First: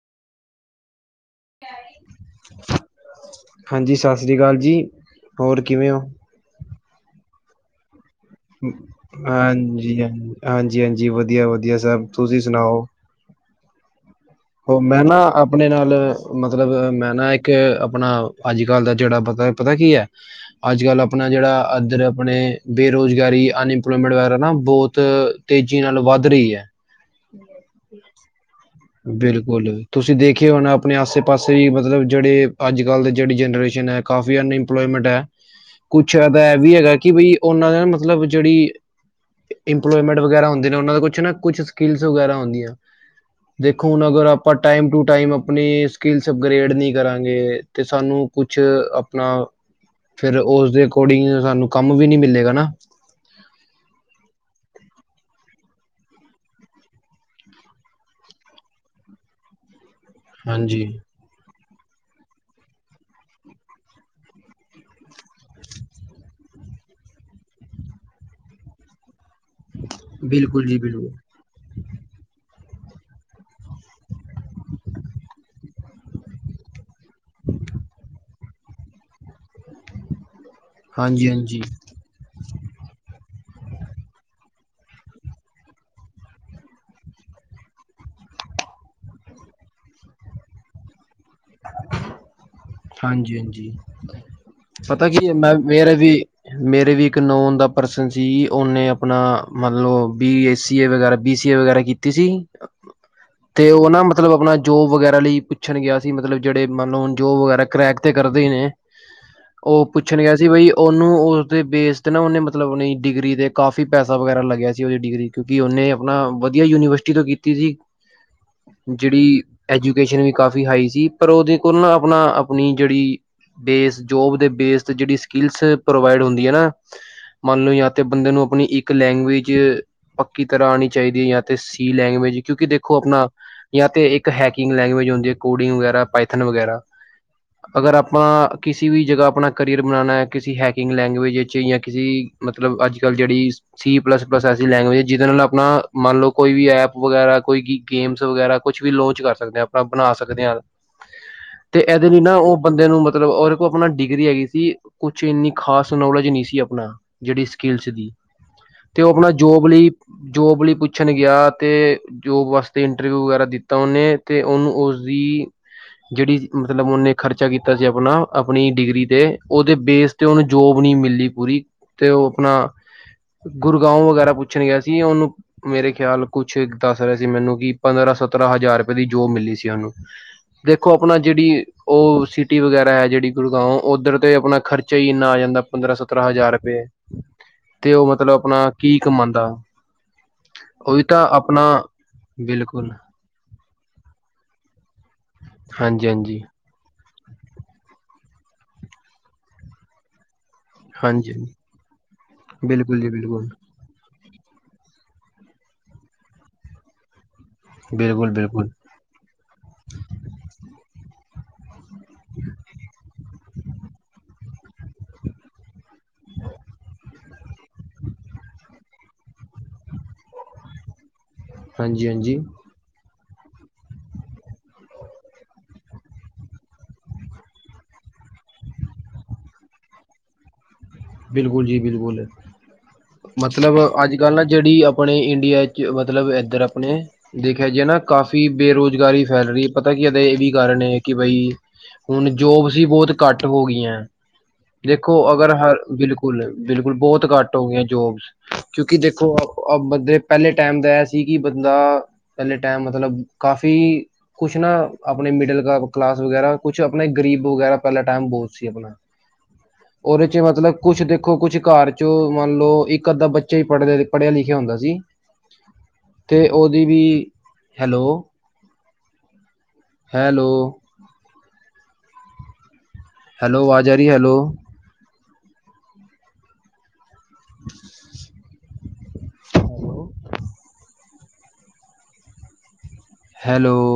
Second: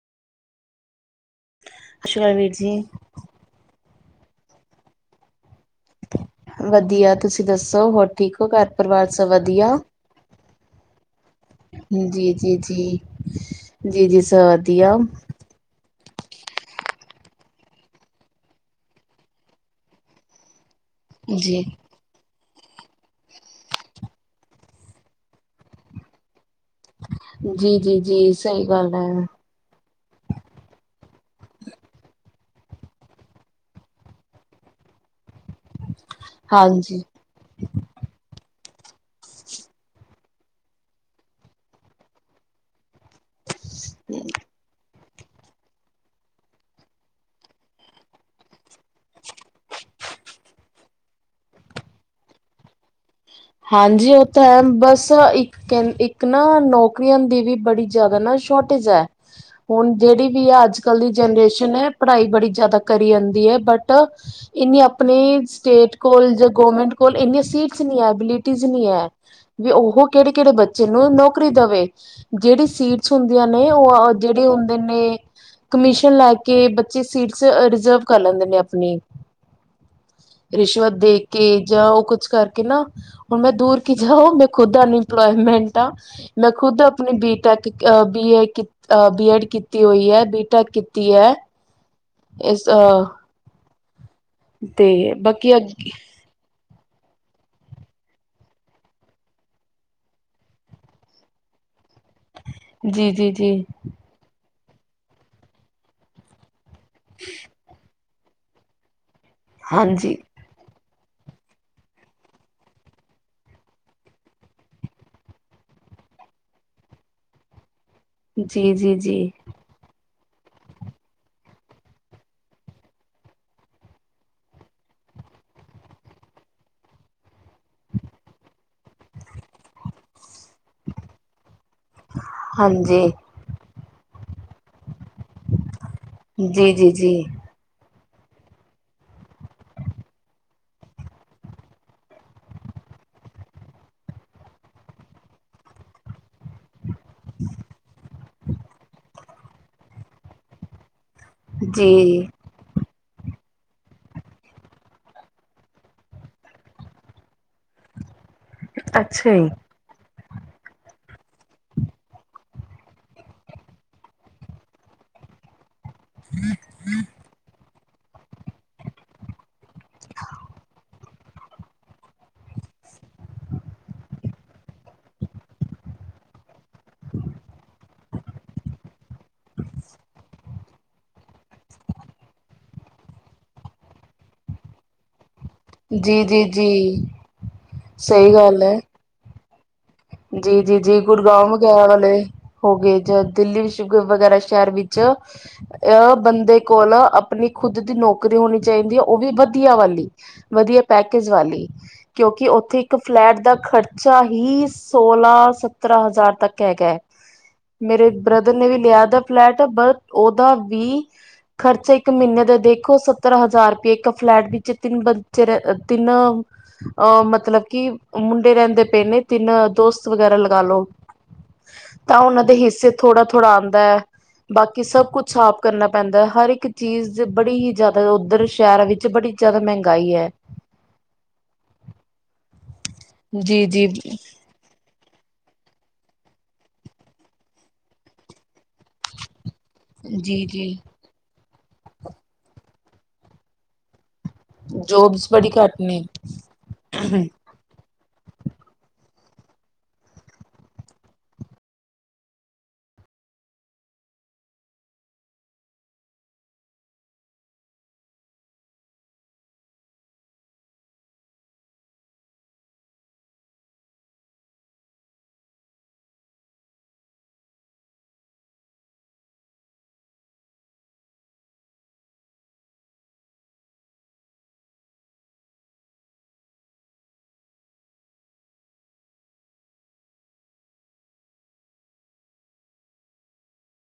ਸਤਿ ਸ਼੍ਰੀ ਅਕਾਲ ਵੀਰ ਜੀ। ਹਾਂਜੀ ਸਤਿ ਸ਼੍ਰੀ ਅਕਾਲ ਜੀ, ਹੋਰ ਕਿਵੇਂ ਹੋ? ਵਧੀਆ ਤੁਸੀਂ ਦੱਸੋ ਹੋ ਠੀਕ ਘਰ ਪਰਿਵਾਰ ਸਭ ਵਧੀਆ ਹਾਂਜੀ, ਹਾਂਜੀ, ਹਾਂਜੀ ਵਧੀਆ- ਵਧੀਆ ਸਭ ਤੁਸੀਂ ਸੁਣਾਓ? [inaudible] ਜੀ-ਜੀ ਸਰ ਓਹ ਮੈਂ ਨਾ ਆਪਣੇ ਨਾਲ ਮਤਲਬ ਮੈਂ ਨਾ ਇੱਕ ਆਪਣਾ, ਅੱਜ- ਕੱਲ ਦਾ ਜਿਹੜਾ ਪਤਾ-ਪਤਾ ਕੀ ਹੈ। ਅਜ ਕੱਲ੍ਹ ਆਪਣਾ ਜੇਹੜਾ ਜੀ ਐਧਰ ਆਪਣੇ ਬੇਰੁਜ਼ਗਾਰੀ, ਅਨਇੰਪਲੋਇਮੈਂਟ ਵਗੈਰਾ ਨਾ ਬਹੁਤ ਤੇਜ਼ੀ ਨਾਲ ਵੱਧ ਰਹੀ ਹੈ। ਜੀ, ਜੀ ਜੀ ਸਹੀ ਗੱਲ ਹੈ। ਬੋਲੋ, ਤੁਸੀਂ ਦੇਖਿਆ ਹੋਨਾ, ਆਪਣੇ ਆਸੇ ਪਾਸੇ ਵੀ ਮਤਲਬ ਜਿਹੜੇ ਅੱਜ ਕੱਲ ਦੇ ਜਿਹੜੀ ਜਨਰੇਸ਼ਨ, ਹੈ। ਕਾਫੀ ਅਨਇੰਪਲੋਇਮੈਂਟ ਹੈ, ਕੁੱਛਦਾ ਇਹ ਵੀ ਹੈਗਾ ਹਾਂਜੀ ਕਿ, ਬਈ ਉਹਨਾਂ ਨੇ ਨਾ ਮਤਲਬ ਜਿਹੜੀ ਇੰਪਲੋਇਮੈਂਟ ਵਗੈਰਾ ਹੁੰਦੀਨੇ ਉਹਨਾਂ ਦੇ ਕੁਛ ਨਾ ਕੁਛ ਸਕਿਲਸ ਵਗੈਰਾ, ਹੁੰਦੀਆਂ ਦੇਖੋ, ਹੁਣ ਅਗਰ ਆਪਾਂ, ਟਾਈਮ ਟੂ ਟਾਈਮ ਆਪਣੀ, ਸਕਿਲਸ ਅਪਗ੍ਰੇਡ ਨਹੀਂ ਕਰਾਂਗੇ, ਤੇ ਸਾਨੂੰ ਕੁਛ ਆਪਣਾ ਫਿਰ ਉਸਦੇ ਅਕੋਡਿੰਗ ਸਾਨੂੰ ਕੰਮ ਵੀ ਨਈ ਮਿਲੇਗਾ ਨਾ ਹਾਂਜੀ, ਉਹ ਤਾਂ ਹੈ ਬਸ ਇੱਕ ਕਹਦੇ ਇੱਕ ਨਾ, ਨੌਕਰੀਆਂ ਦੀ ਵੀ ਬੜੀ ਜ਼ਿਆਦਾ ਨਾ ਸ਼ੋਰਟੇਜ, ਹੈ ਹੁਣ ਜਿਹੜੀ ਵੇ ਅੱਜ ਹਾਂਜੀ ਕੱਲ ਦੀ ਜਨਰੇਸ਼ਨ ਹੈ, ਪੜ੍ਹਾਈ ਬੜੀ ਜ਼ਿਆਦਾ ਕਰੀ ਜਾਂਦੀ ਹੈ, ਬਟ ਇੰਨੀ ਆਪਣੀ ਸਟੇਟ ਕੋਲ, ਜਾਂ ਗੌਰਮੈਂਟ ਕੋਲ ਇੰਨੀਆਂ ਸੀਟਸ ਨਹੀਂ, ਹੈ ਐਵੀ ਕੁਝ ਨਈ ਐ, ਉਹ ਕਿਹੜੇ ਕਿਹੜੇ ਬਿਲਕੁਲ ਜੀ ਬੱਚੇ ਨੇ ਬਿਲਕੁਲ ਨੌਕਰੀ ਸੁੱਟ ਦੇਵੇ, ਜਿਹੜੀ ਸੀਟਸ ਹੁੰਦੀਆਂ ਨੇ, ਉਹ ਜਿਹੜੇ ਹੁੰਦੇ ਨੇ ਕਮਿਸ਼ਨ ਲੈ ਕੇ, ਬੱਚੇ ਸੀਟਸ ਰਿਜ਼ਰਵ ਕਰ ਲੈਂਦੇ ਨੇ, ਆਪਣੀ ਰਿਸ਼ਵਤ ਦੇ ਹਾਂਜੀ ਕੇ, ਹਾਂਜੀ ਜਾਂ ਉਹ ਕੁਛ ਕਰਕੇ, ਨਾ ਹੁਣ ਮੈਂ ਦੂਰ ਕੀ ਜਾਓਂ, ਮੈਂ ਖੁਦ ਅਨਇਮਪਲਾਇਮੈਂਟ ਆਂ ਮੈਂ ਖੁਦ ਆਪਣੀ, ਬੀਟੈਕ, ਬੀਏ ਕੀਤੀ ਬੀ, ਐਡ ਕੀਤੀ ਹੋਈ ਹੈ, ਬੀ, ਟੈਕ ਕੀਤੀ ਐ ਹਾਂਜੀ-ਹਾਂਜੀ ਪਤਾ ਤੇ ਕੀ ਮੈਂ ਬਾਕੀ ਅੱਗੇ ਮੇਰੇ, ਵੀ ਮੇਰੇ ਵੀ, ਇੱਕ ਨੌਨ ਦਾ ਪਰਸਨ ਸੀ, ਉਹਨੇ ਆਪਣਾ ਮਤਲਬ ਬੀ, ਐਸ, ਸੀ ਵਗੈਰਾ ਬੀ, ਸੀਏ, ਵਗੈਰਾ ਕੀਤੀ ਸੀ, ਜੀ ਜੀ ਜੀ ਤੇ ਉਹ ਨਾ ਮਤਲਬ ਆਪਣਾ ਜੋਬ ਵਗੈਰਾ, ਲਈ ਪੁੱਛਣ ਗਿਆ ਸੀ। ਮਤਲਬ ਜਿਹੜੇ ਮੰਨ ਲ ਜੋ ਵਗੈਰਾ ਕਰੈਕ ਤੇ ਕਰਦੇ ਨੇ, ਉਹ ਹਾਂਜੀ ਪੁੱਛਣ ਗਿਆ ਜੀ ਬਈ ਉਹਨੂੰ ਉਹਦੇ ਬੇਸ 'ਤੇ ਨਾ ਉਹਨੇ ਮਤਲਬ, ਉਹ ਡਿਗਰੀ 'ਤੇ ਕਾਫੀ ਪੈਸਾ, ਵਗੈਰਾ ਲੱਗਿਆ ਸੀ। ਉਹਦੀ ਡਿਗਰੀ ਕਿਉਂਕਿ, ਉਹਨੇ ਆਪਣਾ ਵਧੀਆ ਯੂਨੀਵਰਸਿਟੀ, ਤੋਂ ਕੀਤੀ ਸੀ। ਜੀ ਜੀ ਜੀ ਜਿਹੜੀ ਐਜੂਕੇਸ਼ਨ ਵੀ, ਕਾਫੀ ਹਾਈ ਸੀ। ਪਰ ਉਹਦੇ ਕੋਲ ਨਾ, ਆਪਣਾ ਆਪਣੀ ਜਿਹੜੀ ਬੇਸ ਜੋਬ ਦੇ ਬੇਸ ਜਿਹੜੀ ਸਕਿੱਲਸ ਪ੍ਰੋਵਾਈਡ ਹੁੰਦੀ ਹੈ ਨਾ ਮੰਨ ਲਓ ਜਾਂ ਤੇ ਬੰਦੇ ਨੂੰ ਆਪਣੀ ਇੱਕ ਲੈਂਗੁਏਜ ਪੱਕੀ ਤਰ੍ਹਾਂ ਆਉਣੀ ਚਾਹੀਦੀ ਹੈ। ਜਾਂ ਤੇ ਸੀ ਲੈਂਗੁਏਜ ਕਿਉਂਕਿ ਦੇਖੋ ਹਾਂਜੀ ਆਪਣਾ ਜਾਂ ਤੇ ਇੱਕ ਹੈਕਿੰਗ ਲੈਂਗੁਏਜ ਹੁੰਦੀ ਹੈ। ਕੂੜਿੰਓ ਵਗੈਰਾ, ਪਾਈਥਨ ਜੀ ਵਗੈਰਾ ਜੀ ਜੀ ਅਗਰ ਆਪਣਾ ਕਿਸੀ ਵੀ ਜਗ੍ਹਾ ਆਪਣਾ ਕਰੀਅਰ ਬਣਾਉਣਾ ਕਿਸੀ ਹੈਕਿੰਗ ਲੈਂਗਏਜ ਵਿੱਚ ਜਾਂ ਕਿਸੇ ਮਤਲਬ ਅੱਜ ਕੱਲ੍ਹ ਜਿਹੜੀ ਸੀ ਪਲੱਸ ਪਲ ਐਸੀ ਲੈਂਗੁਏਜ ਜਿਹਦੇ ਨਾਲ ਆਪਣਾ ਮੰਨ ਲਓ ਕੋਈ ਵੀ ਐ ਵਗੈਰਾ ਕੋਈ ਗੇਮਸ ਵਗੈਰਾ ਕੁਛ ਵੀ ਲੋਂਚ ਕਰ ਸਕਦੇ ਹਾਂ ਆਪਣਾ ਬਣਾ ਸਕਦੇ ਹਾਂ। ਤੇ ਇਹਦੇ ਲਈ ਜੀ ਨਾ ਉਹ ਬੰਦੇ ਨੂੰ ਮਤਲਬ ਉਹਦੇ ਕੋਲ ਆਪਣਾ ਡਿਗਰੀ ਹੈਗੀ ਸੀ। ਕੁੱਛ ਇੰਨੀ ਖਾਸ ਨੋਲੇਜ ਨਹੀਂ ਸੀ। ਆਪਣਾ ਜਿਹੜੀ ਸਕਿੱਲਸ ਦੀ ਤੇ ਉਹ ਆਪਣਾ ਅੱਛਾ ਜੋਬ ਲਈ ਜੋਬ ਲਈ ਪੁੱਛਣ ਗਿਆ ਤੇ ਜੋਬ ਵਾਸਤੇ, ਇੰਟਰਵਿਊ ਵਗੈਰਾ ਦਿੱਤਾ ਉਹਨੇ, ਤੇ ਉਹਨੂੰ, ਹੋਰ ਵੀ ਜਿਹੜੀ ਮੱਤਲਬ ਉਹਨੇ, ਖਰਚਾ ਕੀਤਾ ਸੀ ਆਪਣਾ ਆਪਣੀ ਡਿਗਰੀ 'ਤੇ ਉਹਦੇ ਬੇਸ ਤੇ, ਉਹਨੂੰ ਜੋਬ ਨਹੀਂ ਮਿਲੀ ਪੂਰੀ, ਤੇ ਉਹ ਆਪਣਾ ਗੁੜਗਾਉ, ਵਗੈਰਾ ਪੁੱਛਣ ਗਿਆ ਸੀ। ਉਹਨੂੰ ਮੇਰੇ ਖਿਆਲ, ਕੁਛ ਦੱਸ ਰਹੇ ਸੀ। ਮੈਨੂੰ ਕਿ ਪੰਦਰਾਂ, ਸੱਤਰਾਂ ਹਜ਼ਾਰ ਰੁਪਏ ਦੀ, ਜੋਬ ਮਿਲੀ ਸੀ। ਉਹਨੂੰ ਦੇਖੋ, ਆਪਣਾ ਜਿਹੜੀ, ਉਹ ਸਿਟੀ ਵਗੈਰਾ, ਜਿਹੜੀ ਗੁੜਗਾਉ ਉੱਧਰ ਤੇ ਆਪਣਾ ਖਰਚਾ ਹੀ ਇੰਨਾ ਆ, ਜਾਂਦਾ ਪੰਦਰਾਂ ਜੀ ਜੀ ਸੱਤਰਾਂ ਜੀ ਹਜ਼ਾਰ ਰੁਪਏ, ਜੀ ਤੇ ਉਹ ਸਹੀ ਮਤਲਬ ਗੱਲ ਆਪਣਾ ਹੈ ਕੀ, ਕਮਾਉਂਦਾ ਜੀ ਜੀ ਜੀ, ਉਹੀ ਤਾਂ ਗੁੜਗਾਉਂ ਆਪਣਾ ਵਗੈਰਾ ਵਾਲੇ ਹੋ ਬਿਲਕੁਲ ਗਏ, ਜਾ ਦਿੱਲੀ ਸ਼ੁਗਰ ਵਗੈਰਾ ਸ਼ਹਿਰ ਵਿੱਚ ਚ ਹਾਂਜੀ ਅਹ, ਹਾਂਜੀ ਬੰਦੇ ਕੋਲ ਆਪਣੀ ਖੁੱਦ ਦੀ ਨੌਕਰੀ ਹੋਣੀ ਚਾਹੀਦੀ ਹੈ। ਉਹ ਵੀ ਵਧੀਆ ਵਾਲੀ ਵਧੀਆ ਪੈਕੇਜ ਹਾਂਜੀ ਹਾਂਜੀ, ਵਾਲੀ, ਕਿਉਂਕਿ ਉੱਥੇ ਇੱਕ ਬਿਲਕੁਲ ਜੀ ਫਲੈਟ ਬਿਲਕੁਲ ਦਾ ਖਰਚਾ, ਹੀ ਸੋਲਾਂ, ਸਤਰਾਂ ਹਜ਼ਾਰ, ਤੱਕ ਹੈਗਾ ਮੇਰੇ ਬਿਲਕੁਲ ਬ੍ਰਦਰ ਨੇ ਬਿਲਕੁਲ ਵੀ ਲਿਆ, ਦਾ ਫਲੈਟ ਬ ਦਾ ਉਹਦਾ ਵੀ ਖਰਚਾ ਇੱਕ ਮਹੀਨੇ ਦਾ ਦੇਖੋ ਸ ਸੱਤਰ ਹਜ਼ਾਰ ਰੁਪਏ ਇੱਕ ਫਲੈਟ ਵਿੱਚ ਤਿੰਨ ਬੱਚੇ ਤਿੰਨ ਅਹ ਮਤਲਬ ਕਿ ਮੁੰਡੇ ਰਹਿੰਦੇ ਪਏ ਨੇ ਤਿੰਨ ਦੋਸਤ ਵਗੈਰਾ ਲਗਾ ਲਓ, ਹਾਂਜੀ ਤਾਂ ਹਾਂਜੀ ਉਹਨਾਂ ਦੇ ਹਿੱਸੇ। ਥੋੜ੍ਹਾ ਥੋੜਾ ਆਉਂਦਾ ਹੈ ਬਾਕੀ ਸਭ ਕੁੱਛ ਸਾਫ਼ ਕਰਨਾ ਪੈਂਦਾ ਹੈ ਹਰ ਇੱਕ ਚੀਜ਼ ਬੜੀ ਹੀ ਜ਼ਿਆਦਾ। ਉੱਧਰ ਸ਼ਹਿਰਾਂ ਵਿੱਚ ਬੜੀ ਜ਼ਿਆਦਾ ਮਹਿੰਗਾਈ ਹੈ। ਬਿਲਕੁਲ ਜੀ ਬਿਲਕੁਲ, ਮਤਲਬ ਜੀ-ਜੀ, ਅੱਜ ਕੱਲ੍ਹ ਨਾ। ਜਿਹੜੀ ਆਪਣੇ ਇੰਡੀਆ ', ਮਤਲਬ ਇੱਧਰ ਆਪਣੇ। ਦੇਖਿਆ ਜੀ ਨਾ ਕਾਫ਼ੀ ਬੇਰੁਜ਼ਗਾਰੀ ਫੈਲ ਰਹੀ ਹੈ। ਪਤਾ ਕੀ ਇਹਦੇ ਇਹ ਵੀ ਜੀ-ਜੀ ਕਾਰਨ ਹੈ ਕਿ ਬਈ ਹੁਣ ਜੋਬਸ ਹੀ ਬਹੁਤ ਘੱਟ ਹੋ ਗਈਆਂ। ਦੇਖੋ ਜੋਬਸ ਬੜੀ ਅਗਰ ਹ ਘੱਟ ਨੇ। ਬਿਲਕੁਲ ਬਿਲਕੁਲ ਬਹੁਤ ਘੱਟ। ਹੋ ਗਈਆ ਜੋਬਸ, ਕਿਉਂਕਿ ਦੇਖੋ ਬੰਦੇ ਪਹਿਲੇ ਟਾਈਮ ਦਾ ਇਹ ਸੀ ਕਿ ਬੰਦਾ। ਪਹਿਲੇ ਟਾਈਮ ਮਤਲਬ ਕਾਫ਼ੀ। ਕੁਛ ਨਾ ਆਪਣੇ ਮਿਡਲ ਕਲਾਸ ਵਗੈਰਾ ਕੁਛ ਆਪਣੇ ਗਰੀਬ ਵਗੈਰਾ ਪਹਿਲਾ ਟਾਈਮ ਬਹੁਤ ਸੀ ਆਪਣਾ। ਉਹਦੇ ਚ ਮਤਲਬ। ਕੁਛ ਦੇਖੋ ਕੁਛ ਘਰ ਚ ਮੰਨ ਲਓ ਇੱਕ ਅੱਧਾ ਬੱਚਾ ਹੀ ਪੜ੍ਹ ਪੜ੍ਹਿਆ ਲਿਖਿਆ ਹੁੰਦਾ ਸੀ। ਅਤੇ ਉਹਦੀ ਵੀ, ਹੈਲੋ। ਹੈਲੋ। ਹੈਲੋ ਆਵਾਜ ਆਰੀ, ਹੈਲੋ। ਹੈਲੋ। ਹੈਲੋ।